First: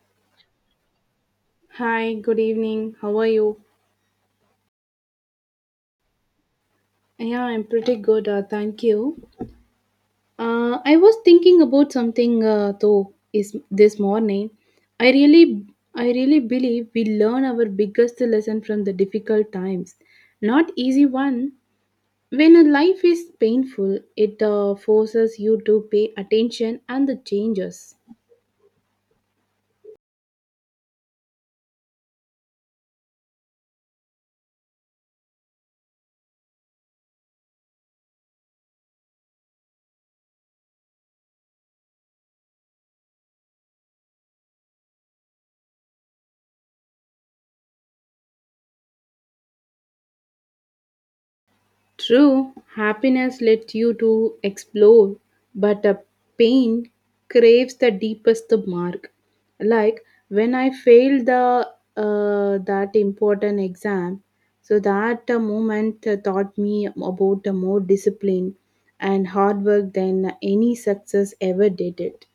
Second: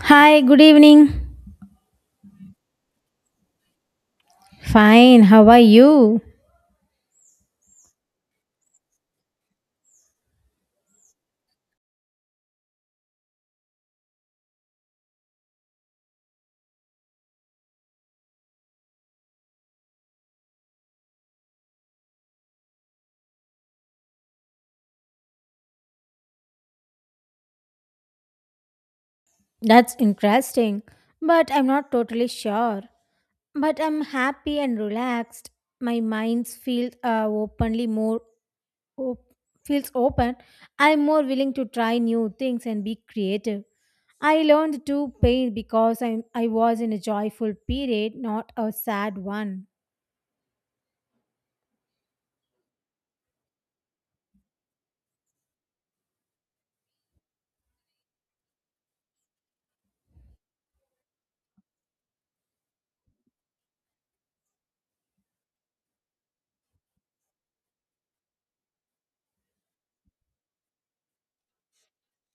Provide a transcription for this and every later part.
Hi, good evening. Hi, good evening. How are you? Fine, how are you? Yeah, I'm pretty good. Thank you. I was thinking about something though is this morning. I really, I really believe we learn our biggest lesson from the difficult times, not easy one. When a life is painful, it forces you to pay attention and the changes. That's interesting, but I'm not totally sure. But I'm happy and relaxed. My mind feels openly more op- feels open. I'm more willing to try new things and be creative. I learned to paint because I was in a joyful period, not a sad one. True, happiness lets you to explore, but a pain craves the deepest mark. Like when I failed the that important exam, so that moment taught me about a more discipline and hard work than any success ever did it.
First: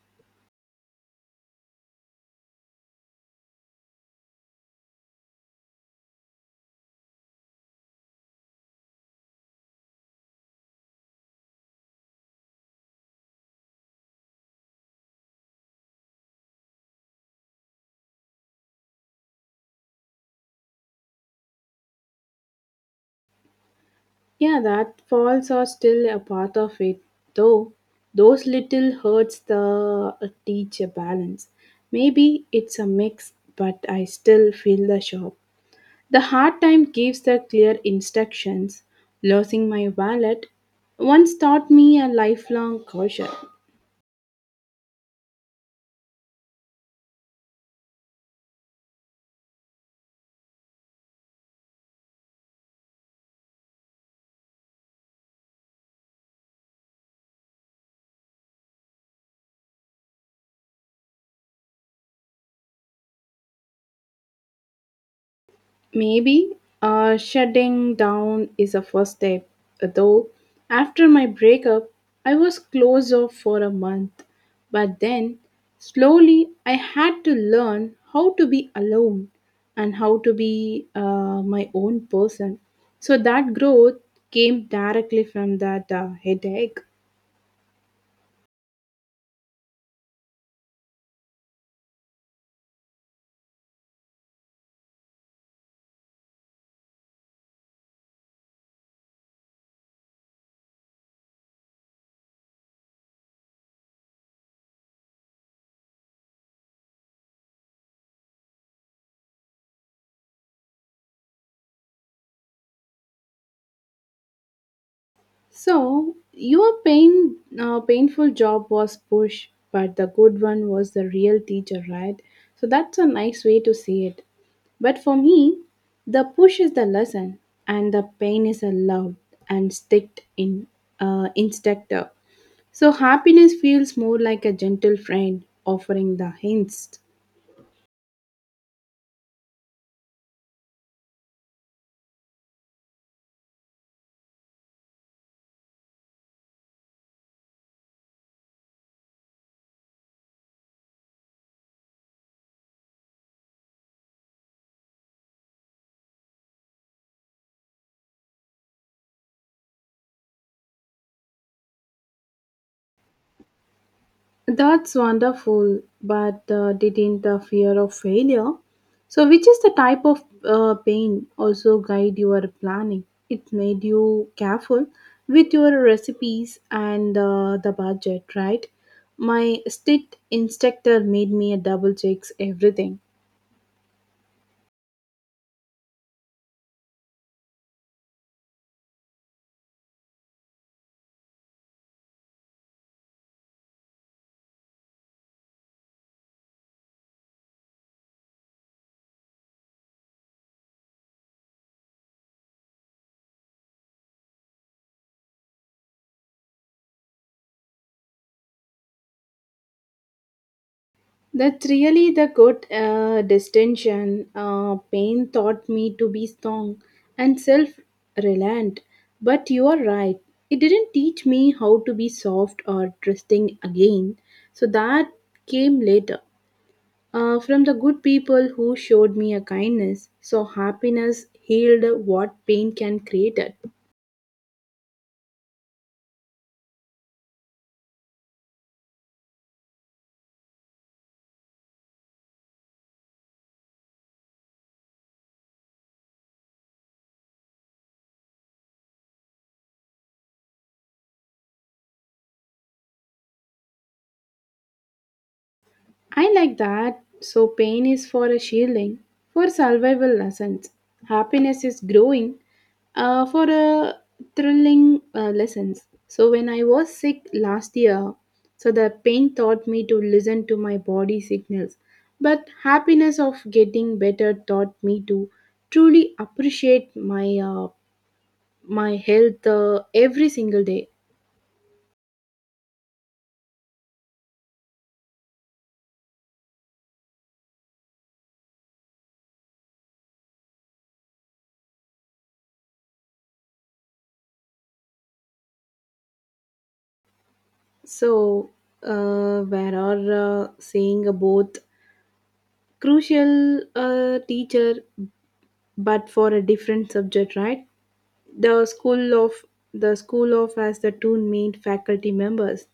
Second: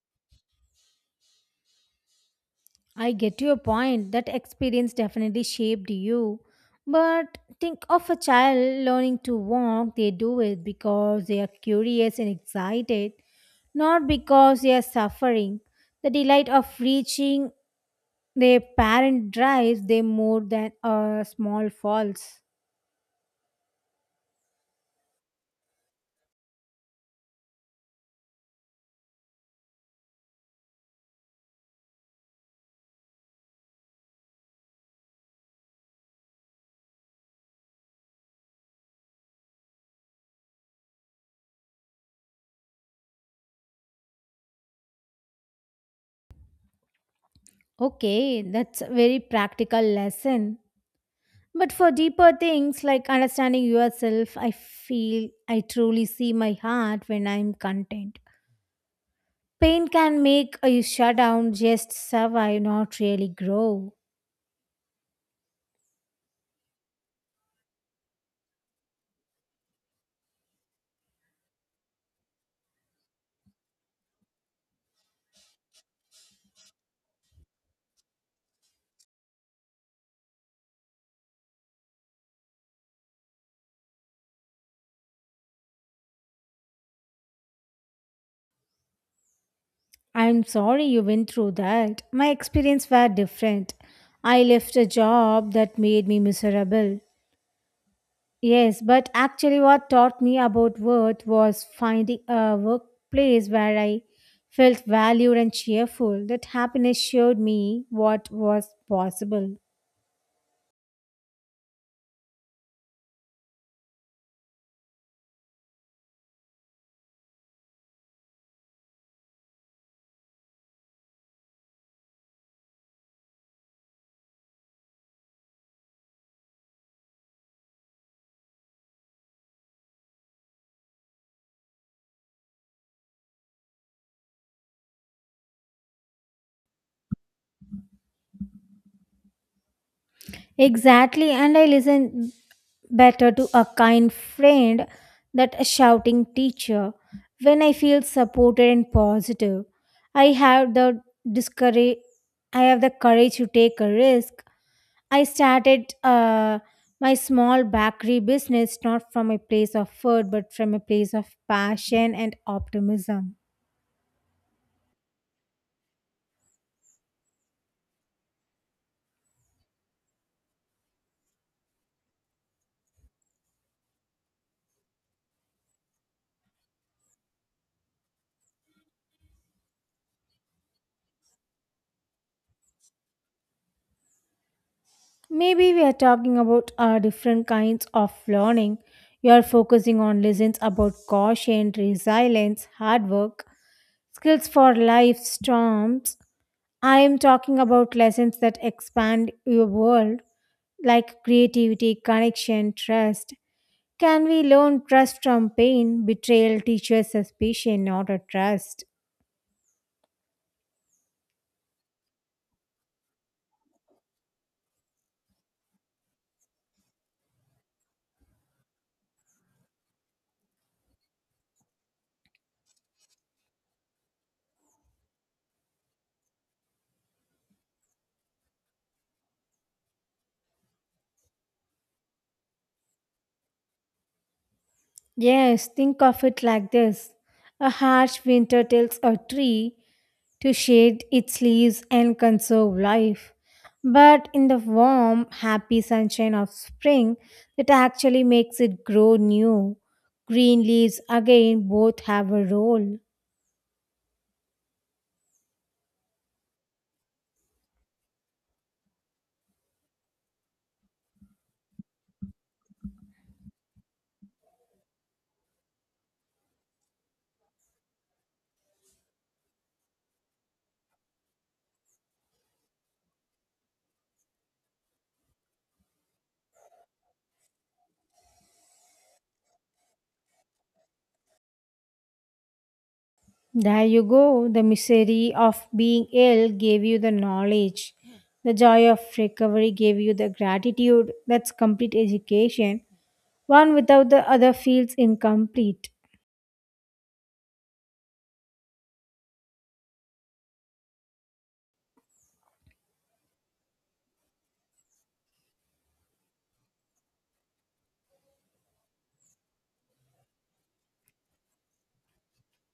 I get your point. That experience definitely shaped you. But think of a child learning to walk, they do it because they are curious and excited, not because they are suffering. The delight of reaching their parent drives them more than a small falls. Yeah, that falls are still a part of it, though. Those little hurts the teach a balance. Maybe it's a mix, but I still feel the shock. The hard time gives the clear instructions. Losing my wallet once taught me a lifelong caution. Okay, that's a very practical lesson. But for deeper things like understanding yourself, I feel I truly see my heart when I'm content. Pain can make you shut down, just survive, not really grow. Maybe shutting down is a first step. Though after my breakup, I was closed off for a month. But then, slowly, I had to learn how to be alone and how to be my own person. So that growth came directly from that headache. I'm sorry you went through that. My experience were different. I left a job that made me miserable. Yes, but actually, what taught me about worth was finding a workplace where I felt valued and cheerful. That happiness showed me what was possible. So your pain, painful job was push, but the good one was the real teacher, right? So that's a nice way to see it. But for me, the push is the lesson, and the pain is a love and sticked in instructor. So happiness feels more like a gentle friend offering the hints. Exactly, and I listen better to a kind friend than a shouting teacher. When I feel supported and positive, I have the discourage. I have the courage to take a risk. I started my small bakery business not from a place of food, but from a place of passion and optimism. That's wonderful, but didn't the fear of failure, so which is the type of pain, also guide your planning? It made you careful with your recipes and the budget, right? My state instructor made me double checks everything. Maybe we are talking about different kinds of learning. You are focusing on lessons about caution, resilience, hard work, skills for life storms. I am talking about lessons that expand your world, like creativity, connection, trust. Can we learn trust from pain? Betrayal teaches suspicion, not a trust. That's really the good distinction. Pain taught me to be strong and self reliant. But you are right. It didn't teach me how to be soft or trusting again. So that came later. From the good people who showed me a kindness. So happiness healed what pain can create. Yes, think of it like this. A harsh winter tells a tree to shade its leaves and conserve life. But in the warm, happy sunshine of spring, it actually makes it grow new. Green leaves again both have a role. I like that. So, pain is for a shielding, for survival lessons. Happiness is growing for a thrilling lessons. So, when I was sick last year, so the pain taught me to listen to my body signals. But happiness of getting better taught me to truly appreciate my health every single day. There you go. The misery of being ill gave you the knowledge. The joy of recovery gave you the gratitude. That's complete education. One without the other feels incomplete. So, where are saying both crucial teacher, but for a different subject, right? The school of has the two main faculty members,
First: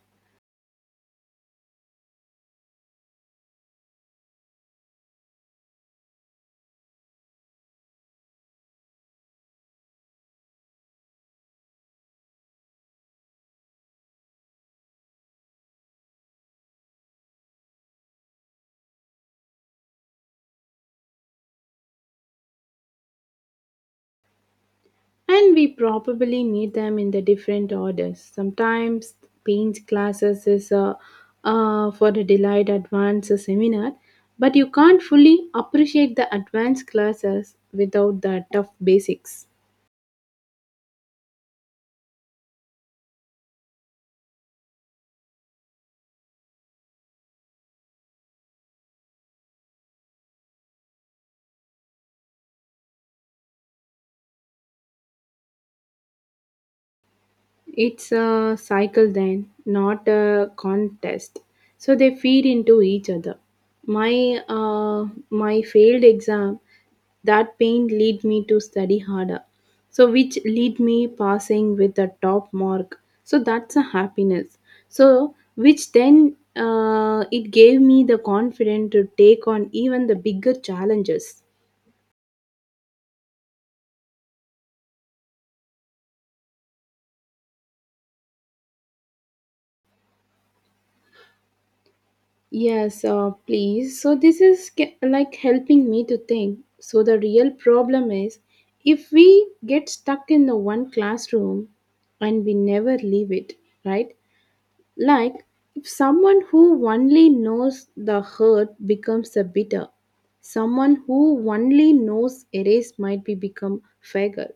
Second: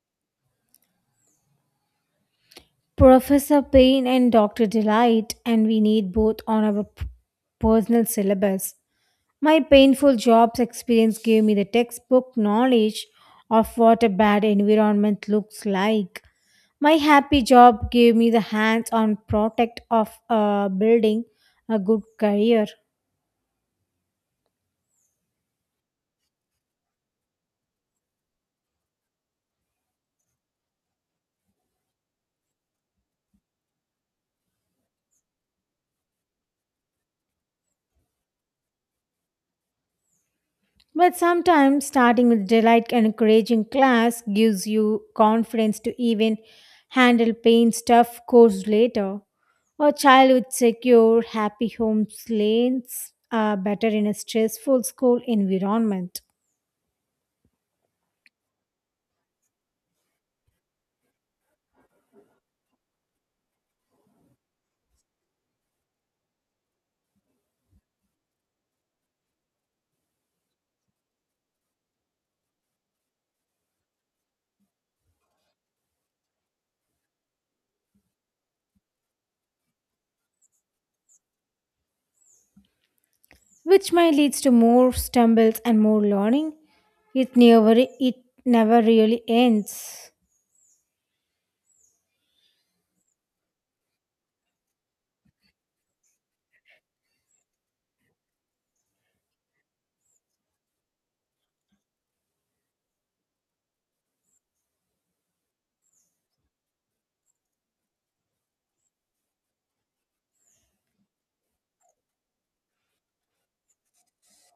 Professor Payne and Dr. Delight, and we need both on our personal syllabus. My painful jobs experience gave me the textbook knowledge of what a bad environment looks like. My happy job gave me the hands on protect of building a good career. and we probably need them in the different orders sometimes. Paint classes is for the delayed advanced seminar, but you can't fully appreciate the advanced classes without the tough basics. But sometimes starting with delight and encouraging class gives you confidence to even handle pain stuff course later. A child with secure, happy homes lanes are better in a stressful school environment, It's a cycle then, not a contest. So they feed into each other. My failed exam, that pain lead me to study harder. So which lead me passing with a top mark. So that's a happiness. So which then it gave me the confidence to take on even the bigger challenges. which might leads to more stumbles and more learning. It never really ends. Yes, please. So this is like helping me to think. So the real problem is if we get stuck in the one classroom and we never leave it, right? Like if someone who only knows the hurt becomes a bitter, someone who only knows erase might be become faggot.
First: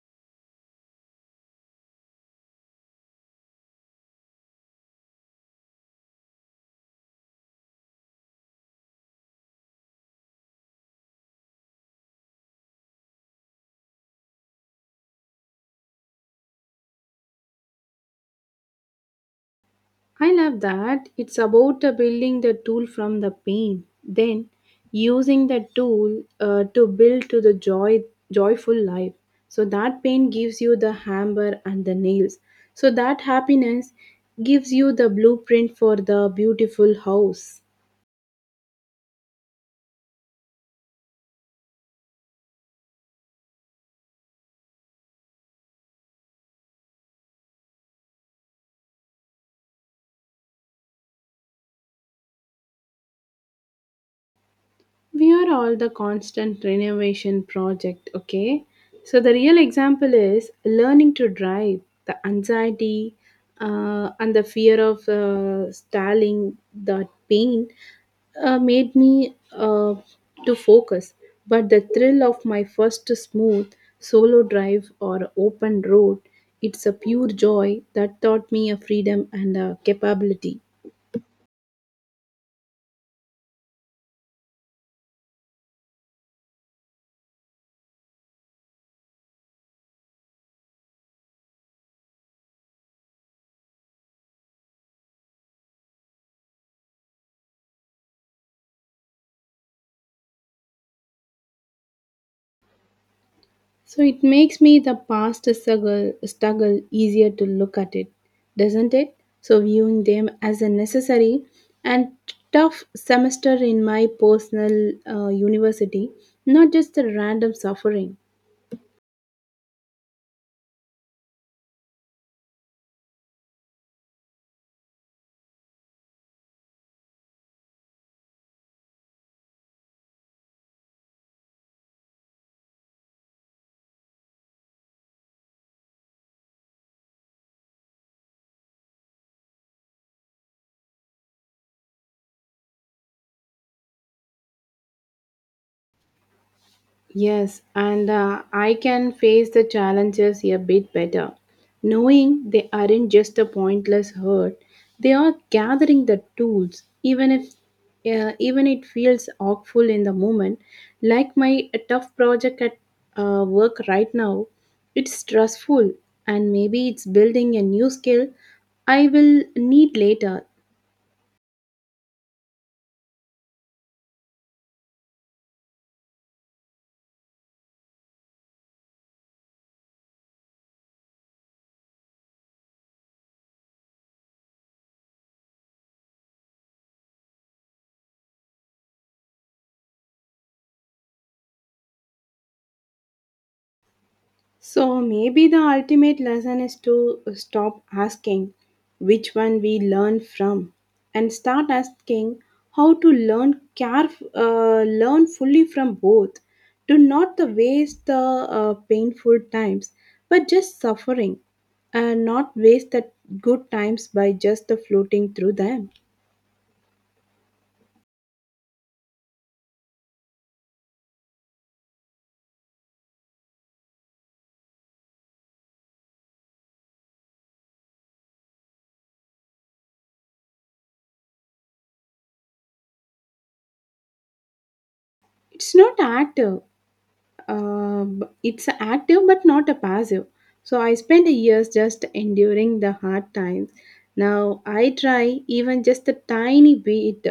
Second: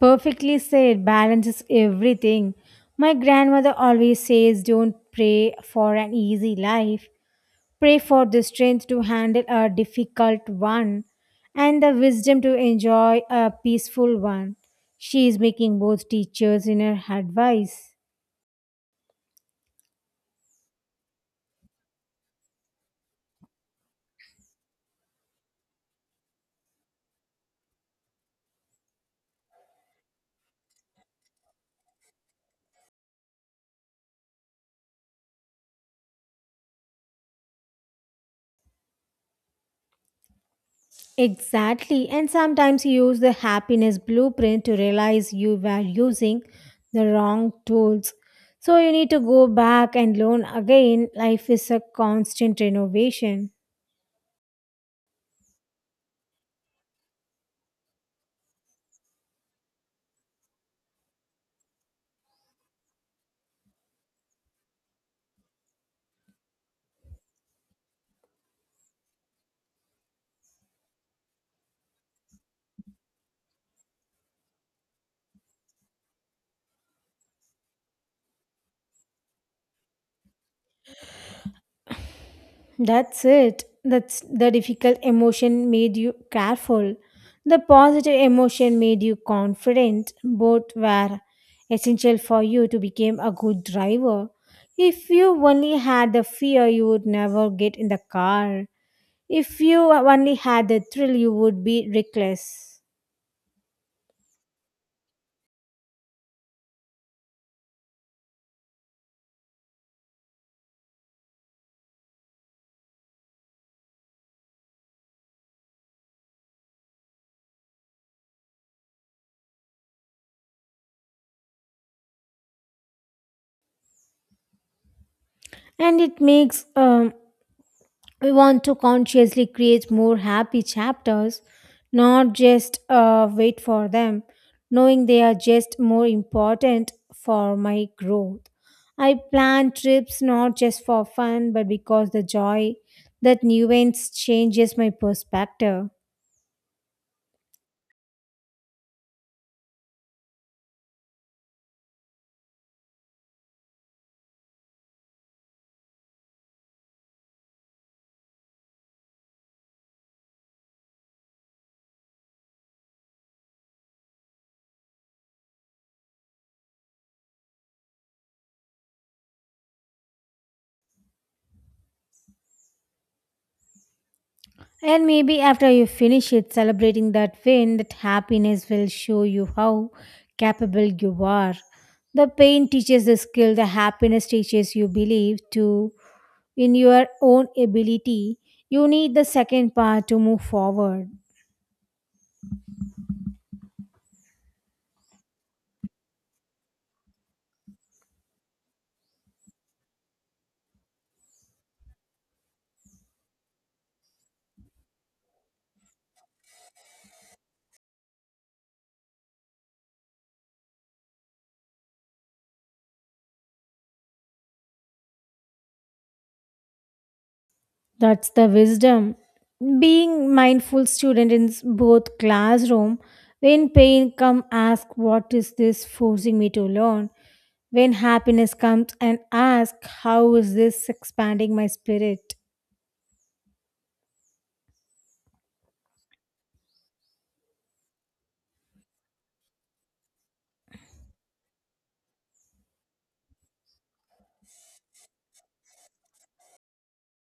Perfectly said, balance is everything. My grandmother always says don't pray for an easy life. Pray for the strength to handle a difficult one and the wisdom to enjoy a peaceful one. She is making both teachers in her advice. I love that. It's about building the tool from the pain, then using the tool to build to the joyful life. So that pain gives you the hammer and the nails. So that happiness gives you the blueprint for the beautiful house. Exactly, and sometimes you use the happiness blueprint to realize you were using the wrong tools. So you need to go back and learn again. Life is a constant renovation. We are all the constant renovation project. Okay, so the real example is learning to drive the anxiety and the fear of styling. That pain made me to focus, but the thrill of my first smooth solo drive or open road, it's a pure joy that taught me a freedom and a capability. That's it. That's the difficult emotion made you careful. The positive emotion made you confident. Both were essential for you to become a good driver. If you only had the fear, you would never get in the car. If you only had the thrill, you would be reckless. So it makes me the past struggle easier to look at it, doesn't it? So viewing them as a necessary and tough semester in my personal university, not just a random suffering. And it makes we want to consciously create more happy chapters, not just wait for them, knowing they are just more important for my growth. I plan trips not just for fun, but because the joy that new events changes my perspective. Yes, and I can face the challenges a bit better, knowing they aren't just a pointless hurt. They are gathering the tools, even if even it feels awful in the moment. Like my tough project at work right now, it's stressful, and maybe it's building a new skill I will need later. And maybe after you finish it, celebrating that win, that happiness will show you how capable you are. The pain teaches the skill, the happiness teaches you believe to in your own ability. You need the second part to move forward. So maybe the ultimate lesson is to stop asking which one we learn from and start asking how to learn care learn fully from both, to not the waste the painful times but just suffering, and not waste the good times by just the floating through them. That's the wisdom. Being mindful student in both classroom, when pain come ask what is this forcing me to learn. When happiness comes and asks, how is this expanding my spirit? It's not active. It's active but not a passive. So I spent years just enduring the hard times. Now I try even just a tiny bit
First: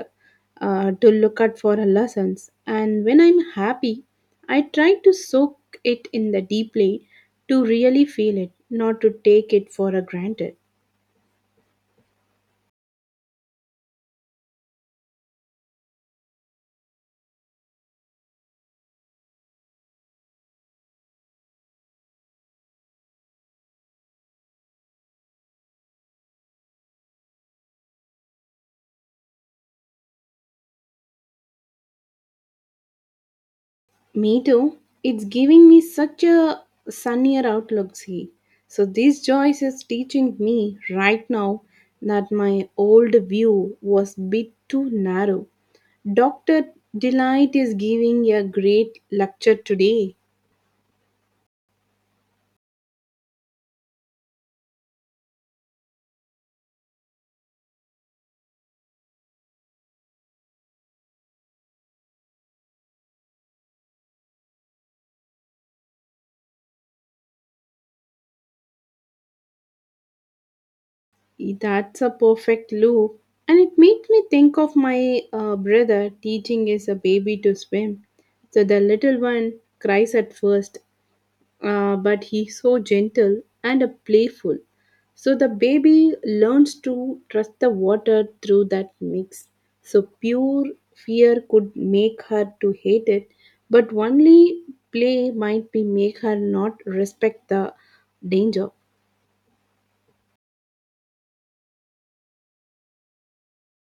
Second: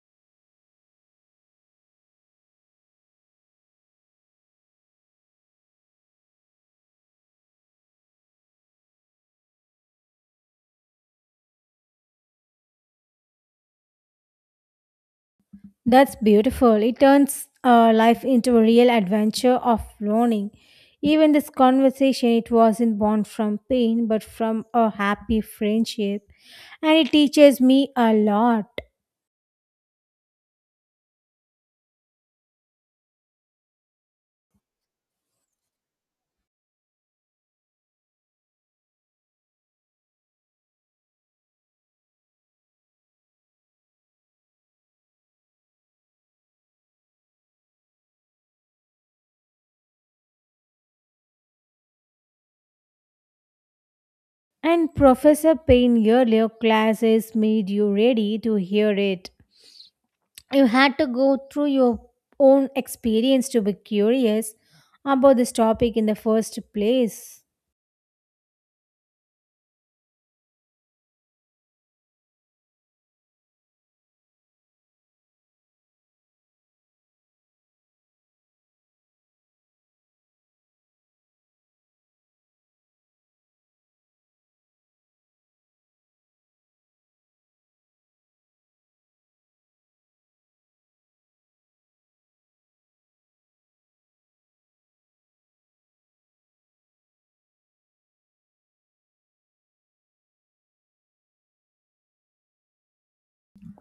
to look out for lessons. And when I'm happy, I try to soak it in the deeply to really feel it, not to take it for a granted. That's beautiful. It turns life into a real adventure of learning. Even this conversation, it wasn't born from pain, but from a happy friendship. And it teaches me a lot. Me too. It's giving me such a sunnier outlook, see. So this choice is teaching me right now that my old view was bit too narrow. Dr. Delight is giving a great lecture today. And Professor Payne earlier classes made you ready to hear it. You had to go through your own experience to be curious about this topic in the first place. That's a perfect loop. And it made me think of my brother teaching his a baby to swim. So the little one cries at first, but he's so gentle and playful. So the baby learns to trust the water through that mix. So pure fear could make her to hate it, but only play might be make her not respect the danger.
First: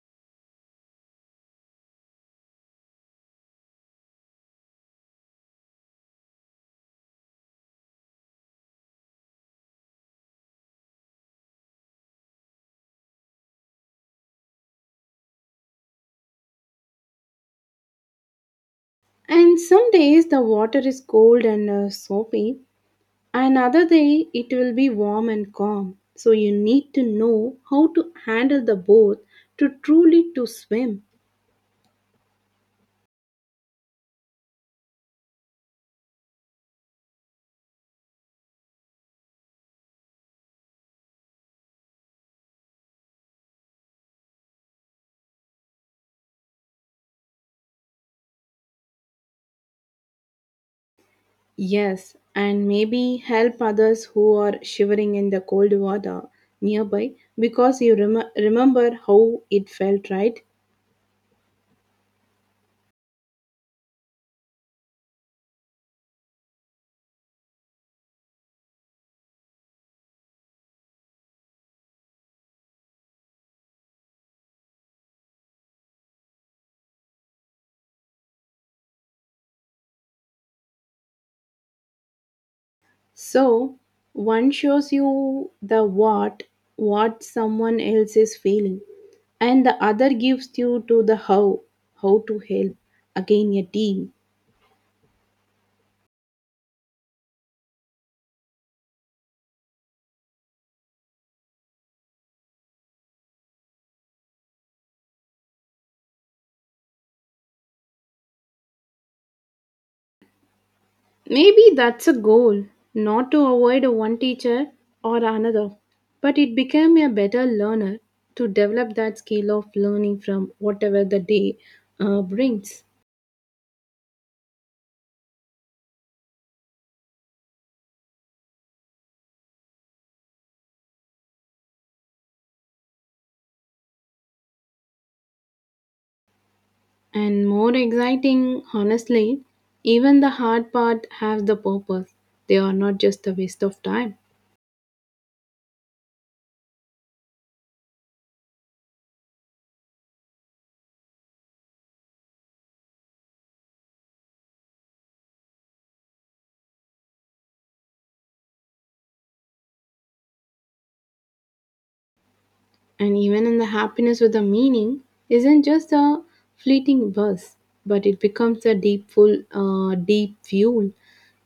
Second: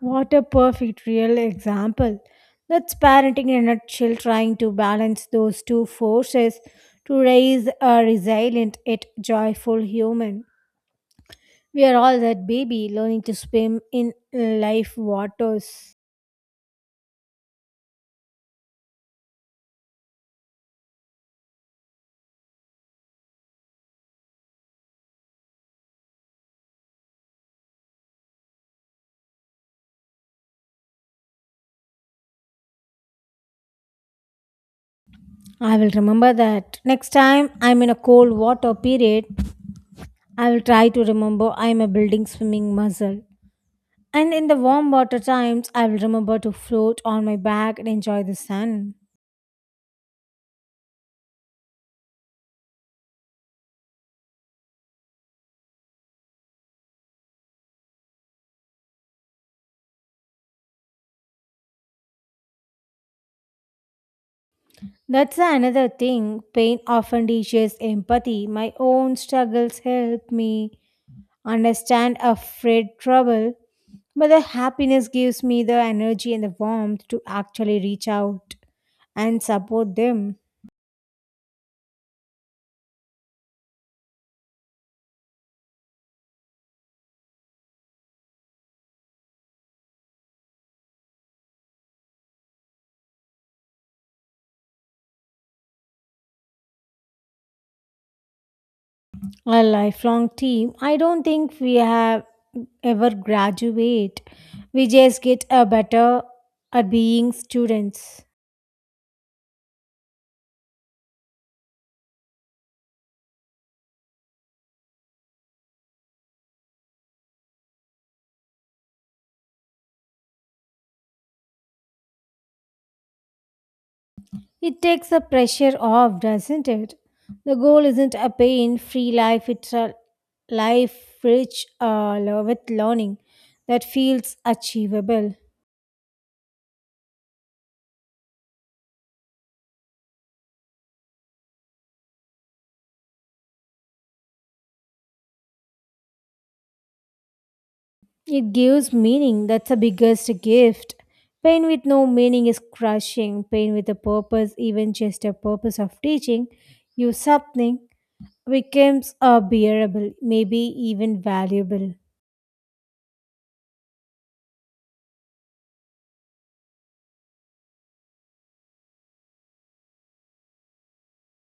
What a perfect real example. That's parenting in a nutshell, trying to balance those two forces to raise a resilient yet joyful human. We are all that baby learning to swim in life waters. And some days the water is cold and soapy, and other day it will be warm and calm. So you need to know how to handle the both to truly to swim. I will remember that. Next time I'm in a cold water period, I will try to remember I'm a building swimming muscle. And in the warm water times, I will remember to float on my back and enjoy the sun. Yes, and maybe help others who are shivering in the cold water nearby, because you remember how it felt, right? That's another thing. Pain often teaches empathy. My own struggles help me understand afraid trouble, but the happiness gives me the energy and the warmth to actually reach out and support them. So, one shows you the what someone else is feeling, and the other gives you to the how to help. Again, a team. A lifelong team. I don't think we have ever graduate. We just get a better at being students. Maybe that's a goal, not to avoid one teacher or another, but it became a better learner to develop that skill of learning from whatever the day brings. It takes the pressure off, doesn't it? The goal isn't a pain free life, it's a life rich with learning that feels achievable. And more exciting, honestly, even the hard part has the purpose. They are not just a waste of time. It gives meaning, that's the biggest gift. Pain with no meaning is crushing. Pain with a purpose, even just a purpose of teaching you something, becomes bearable, maybe even valuable. And even in the happiness with a meaning isn't just a fleeting buzz, but it becomes a deep fuel,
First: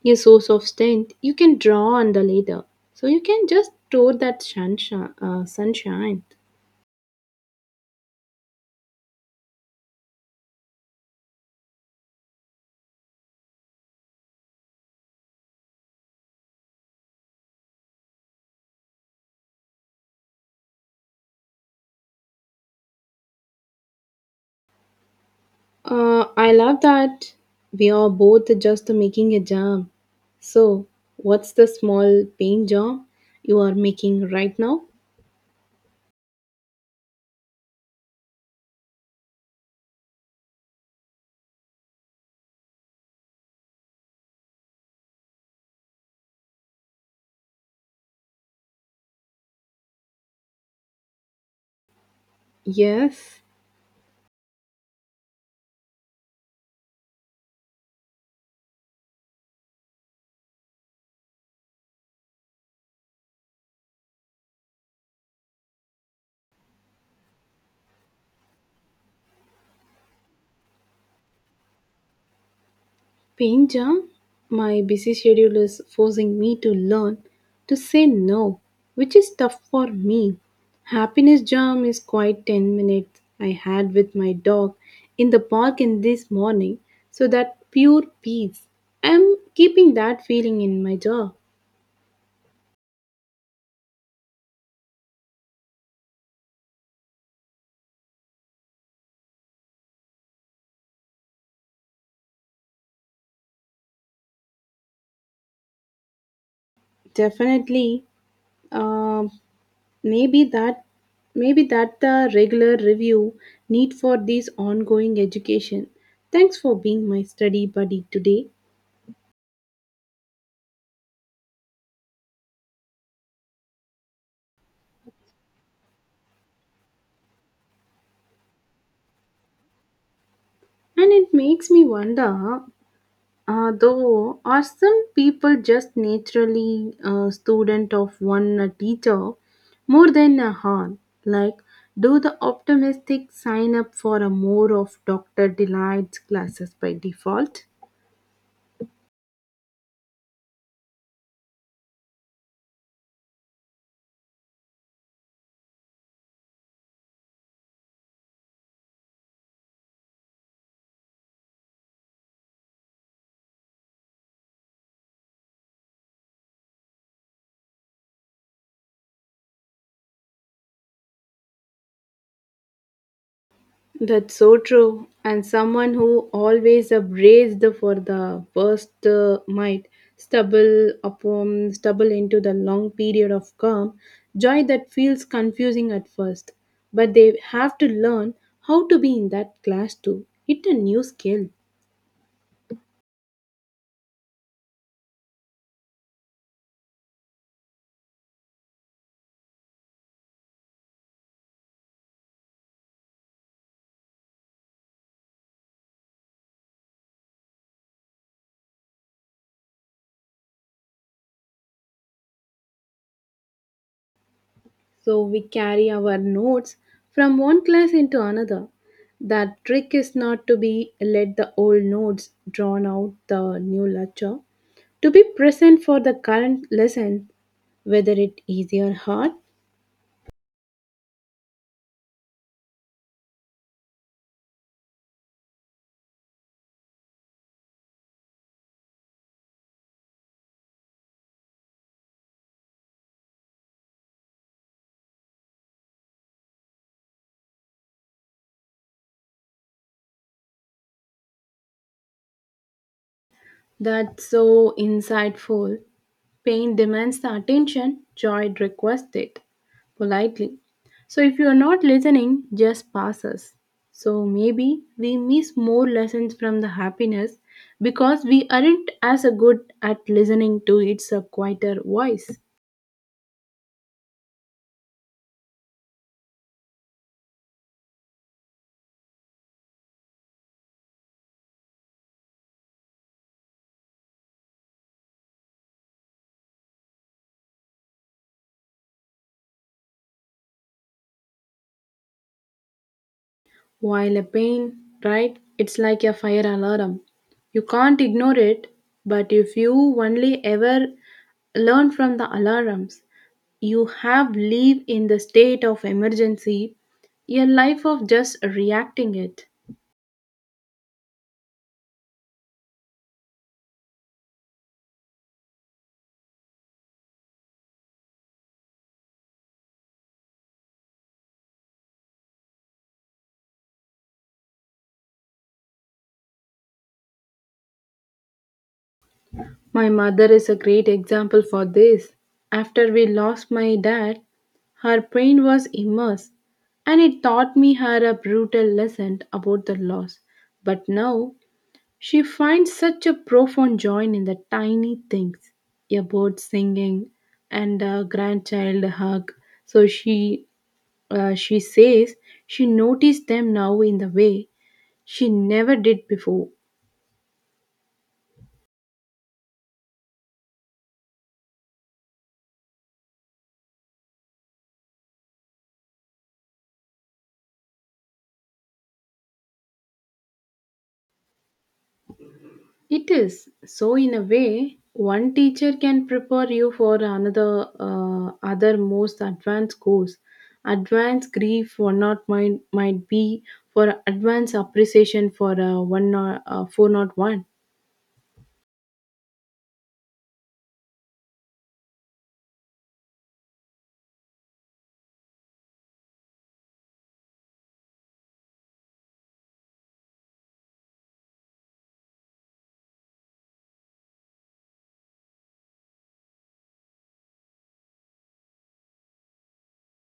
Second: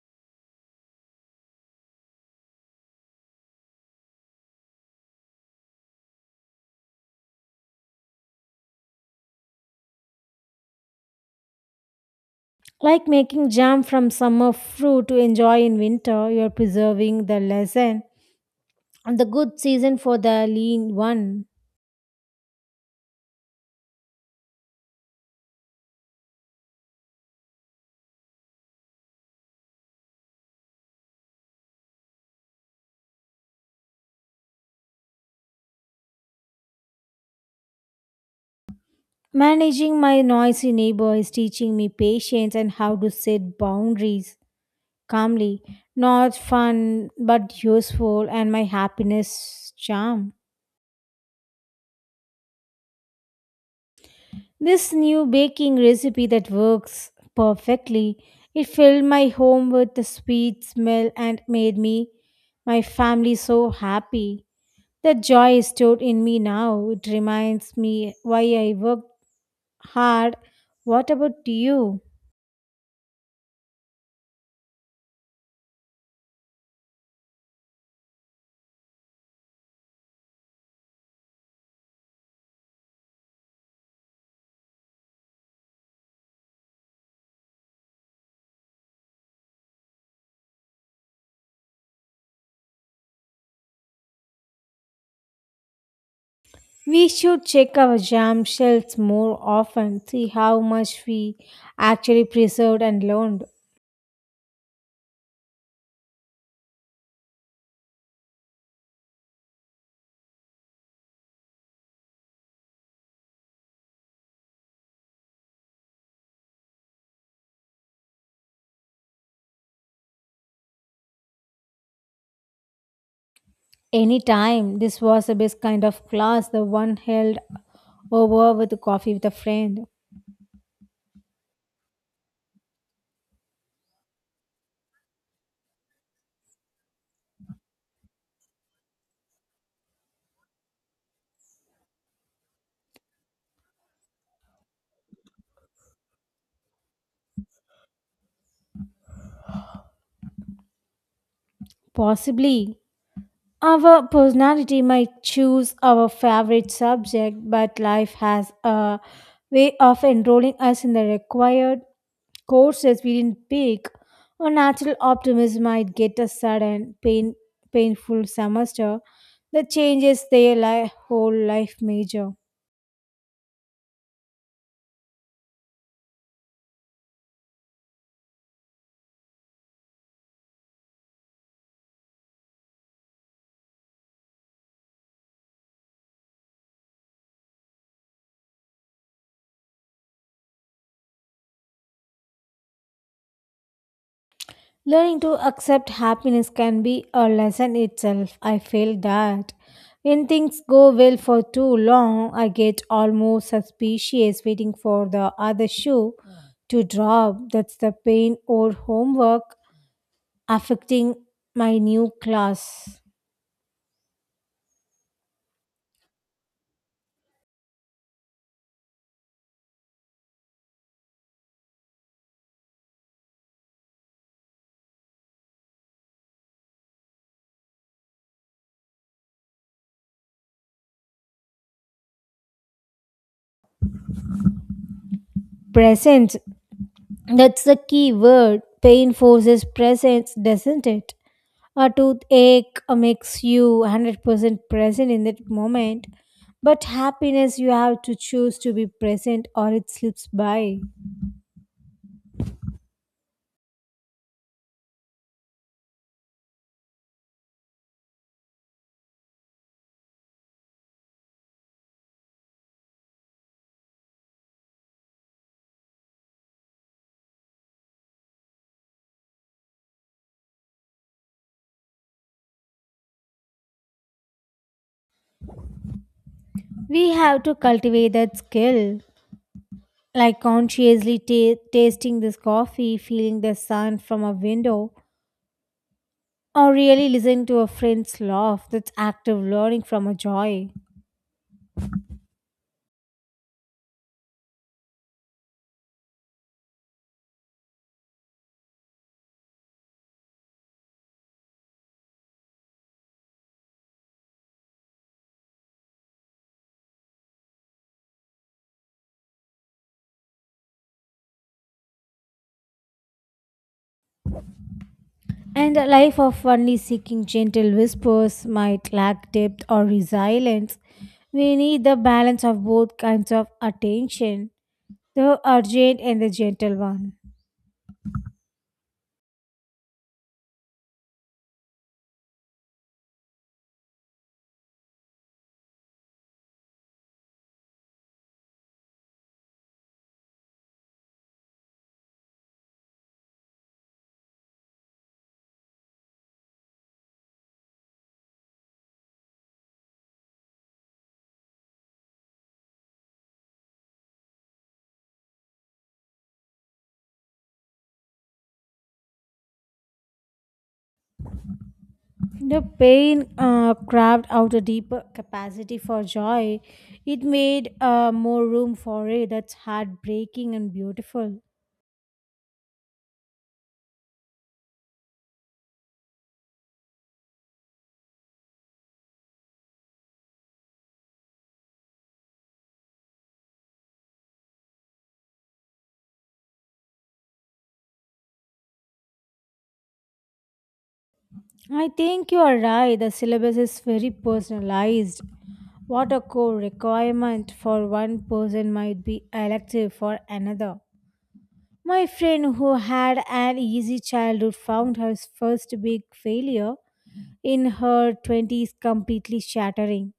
a source of strength you can draw on the later. So you can just store that sunshine. Like making jam from summer fruit to enjoy in winter, you're preserving the lesson and the good season for the lean one. I love that we are both just making a jam. So, what's the small paint job you are making right now? Managing my noisy neighbor is teaching me patience and how to set boundaries calmly. Not fun, but useful, and my happiness charm. Yes, This new baking recipe that works perfectly. It filled my home with the sweet smell and made me, my family, so happy. The joy is stored in me now. It reminds me why I work hard. What about you? Pain jam? My busy schedule is forcing me to learn to say no, which is tough for me. Happiness jam is quite 10 minutes I had with my dog in the park in this morning, so that pure peace. I'm keeping that feeling in my jaw. We should check our jam shells more often, see how much we actually preserved and learned. Definitely, uh, maybe that maybe that the regular review need for this ongoing education. Thanks for being my study buddy today. Any time, this was the best kind of class, the one held over with coffee with a friend. And it makes me wonder, though, are some people just naturally a student of one teacher more than a heart? Like, do the optimistic sign up for a more of Dr. Delight's classes by default? Possibly. Our personality might choose our favorite subject, but life has a way of enrolling us in the required courses we didn't pick. Our natural optimism might get a sudden, pain, painful semester that changes their whole life major. That's so true. And someone who always abrased for the worst might stumble upon stumble into the long period of calm, joy that feels confusing at first. But they have to learn how to be in that class too. It's a new skill. Learning to accept happiness can be a lesson itself. I feel that. When things go well for too long, I get almost suspicious waiting for the other shoe to drop. That's the pain or homework affecting my new class. So we carry our notes from one class into another. That trick is not to be let the old notes drown out the new lecture, to be present for the current lesson, whether it easy or hard. Present. That's the key word. Pain forces presence, doesn't it? A toothache makes you 100% present in that moment, but happiness you have to choose to be present or it slips by. That's so insightful. Pain demands the attention, joy requests it politely. So if you are not listening, just pass us. So maybe we miss more lessons from the happiness because we aren't as a good at listening to its quieter voice. We have to cultivate that skill, like consciously tasting this coffee, feeling the sun from a window, or really listening to a friend's laugh. That's active learning from a joy. While a pain, right, it's like a fire alarm. You can't ignore it, but if you only ever learn from the alarms, you have live in the state of emergency, a life of just reacting it. And a life of only seeking gentle whispers might lack depth or resilience. We need the balance of both kinds of attention, the urgent and the gentle one. My mother is a great example for this. After we lost my dad, her pain was immense, and it taught me her a brutal lesson about the loss. But now she finds such a profound joy in the tiny things, a bird singing and a grandchild hug. So she says she noticed them now in the way she never did before. The pain carved out a deeper capacity for joy. It made more room for it. That's heartbreaking and beautiful. It is. So, in a way, one teacher can prepare you for another, other most advanced course. Advanced grief for not mind might be for advanced appreciation for one or four not one. I think you are right. The syllabus is very personalized. What a core requirement for one person might be elective for another. My friend who had an easy childhood found her first big failure in her 20s completely shattering.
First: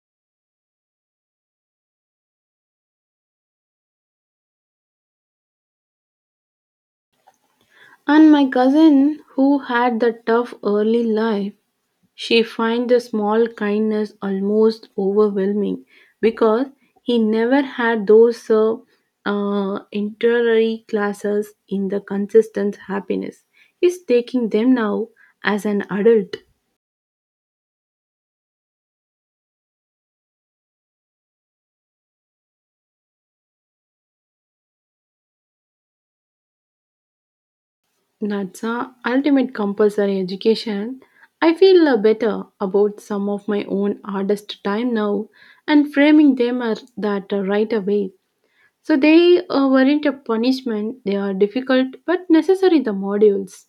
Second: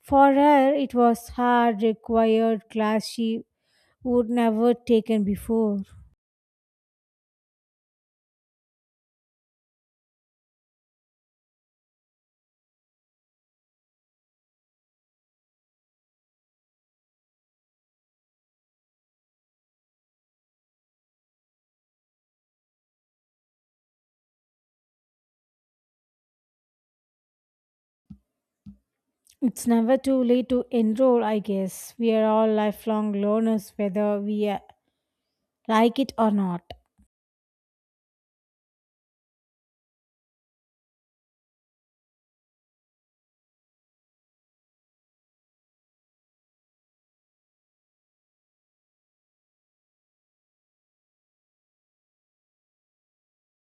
For her, it was hard, required class she would never taken before. And my cousin, who had the tough early life, she finds the small kindness almost overwhelming because he never had those interior classes in the consistent happiness. He's taking them now as an adult. It's never too late to enroll, I guess. We are all lifelong learners, whether we like it or not. That's a ultimate compulsory education. I feel better about some of my own hardest time now, and framing them are that right away. So they weren't a punishment, they are difficult but necessary the modules.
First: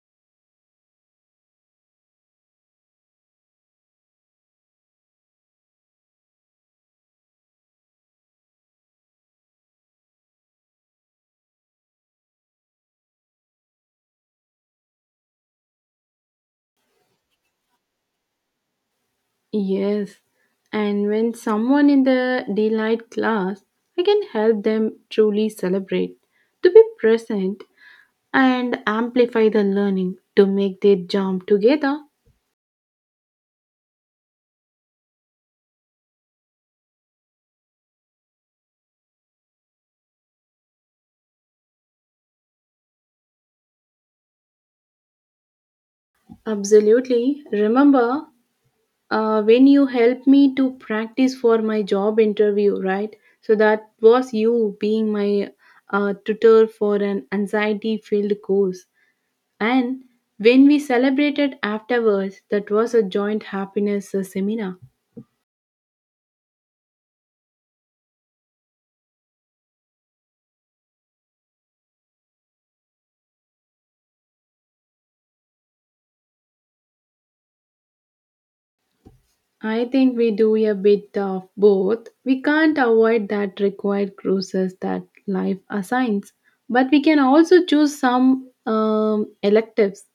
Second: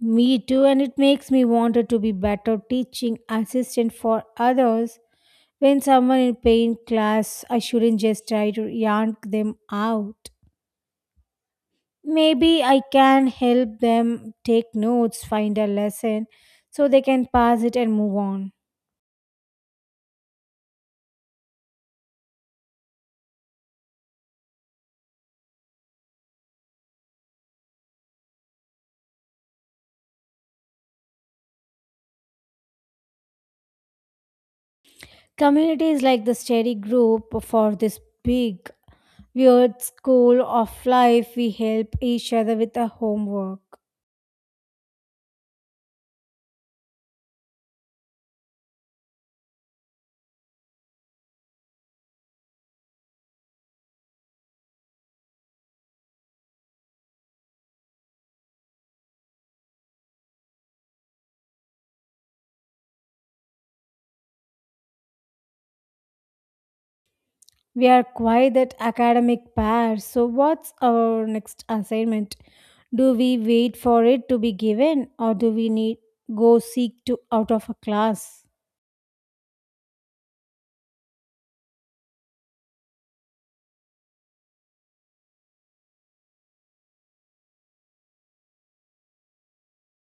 Me too, and it makes me wanted to be better teaching assistant for others. When someone in pain class, I shouldn't just try to yarn them out. Maybe I can help them take notes, find a lesson, so they can pass it and move on. Yes, and when someone in the delight class, I can help them truly celebrate, to be present and amplify the learning to make their jump together. Communities like the study group for this big, weird school of life, we help each other with the homework. Absolutely. Remember, when you helped me to practice for my job interview, right? So that was you being my tutor for an anxiety filled course. And when we celebrated afterwards, that was a joint happiness seminar. We are quite that academic pair, so what's our next assignment? Do we wait for it to be given or do we need go seek to out of a class? I think we do a bit of both. We can't avoid that required cruises that life assigns, but we can also choose some electives.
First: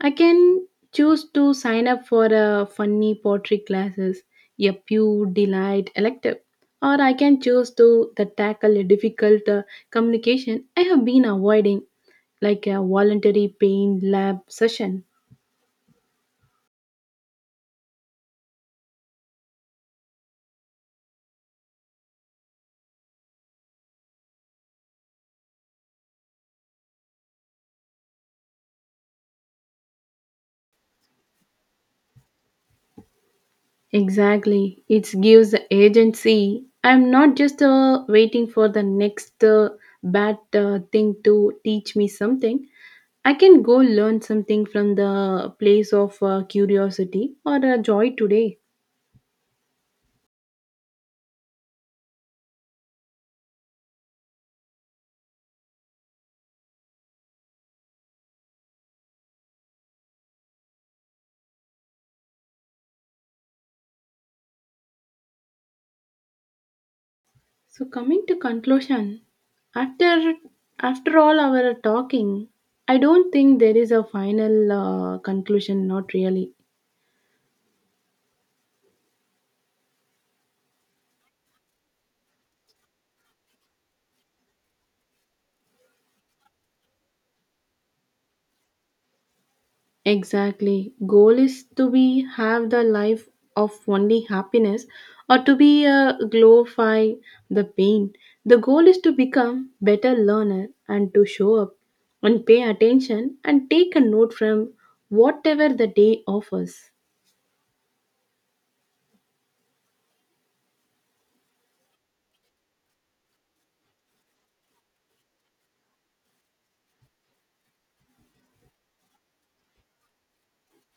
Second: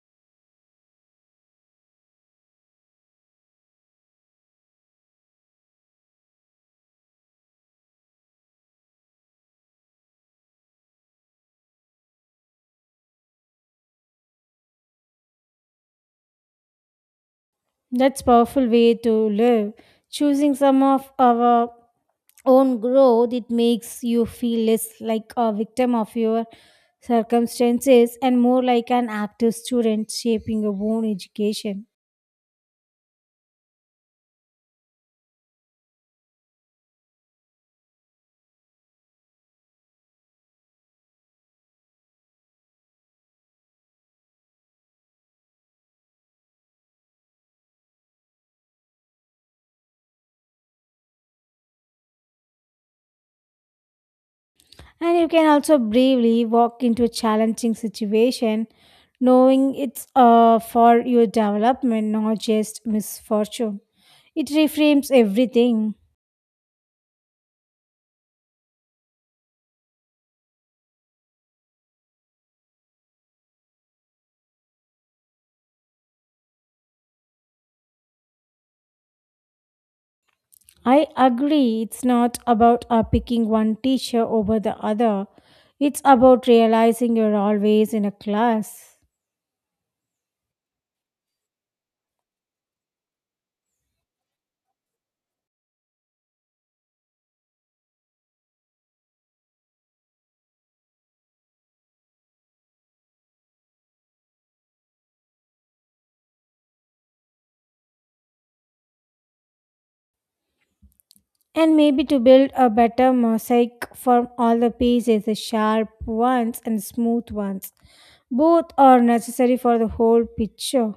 I can choose to sign up for a funny pottery classes, a pure delight elective, or I can choose to the tackle a difficult communication I have been avoiding, like a voluntary pain lab session. That's powerful way to live. Choosing some of our own growth, it makes you feel less like a victim of your circumstances and more like an active student shaping your own education. Exactly. It gives agency. I'm not just waiting for the next bad thing to teach me something. I can go learn something from the place of curiosity or joy today. And you can also bravely walk into a challenging situation knowing it's for your development, not just misfortune. It reframes everything. So coming to conclusion, after after all our talking, I don't think there is a final conclusion. Not really. I agree, it's not about picking one teacher over the other, it's about realizing you're always in a class. Exactly. Goal is to be have the life of only happiness or to be glorify the pain. The goal is to become better learner and to show up and pay attention and take a note from whatever the day offers. And maybe to build a better mosaic from all the pieces, the sharp ones and smooth ones. Both are necessary for the whole picture.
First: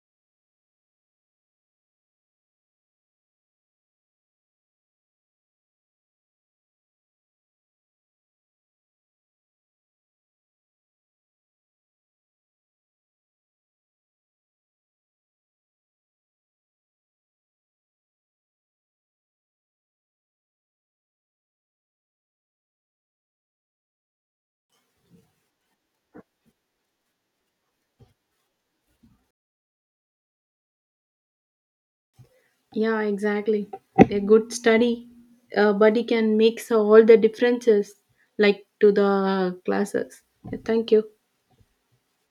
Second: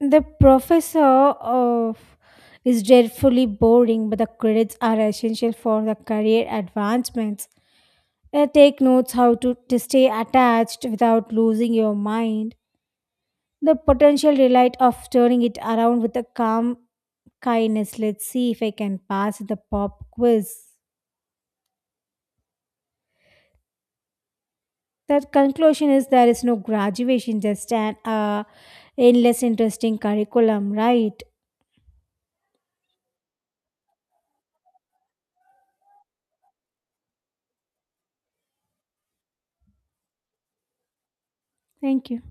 The professor of is dreadfully boring, but the credits are essential for the career advancements. Take notes how to stay attached without losing your mind. The potential delight of turning it around with a calm kindness. Let's see if I can pass the pop quiz. The conclusion is there is no graduation, just an endless interesting curriculum, right? Yeah, exactly. A good study buddy can make all the differences like to the classes. Thank you. Thank you.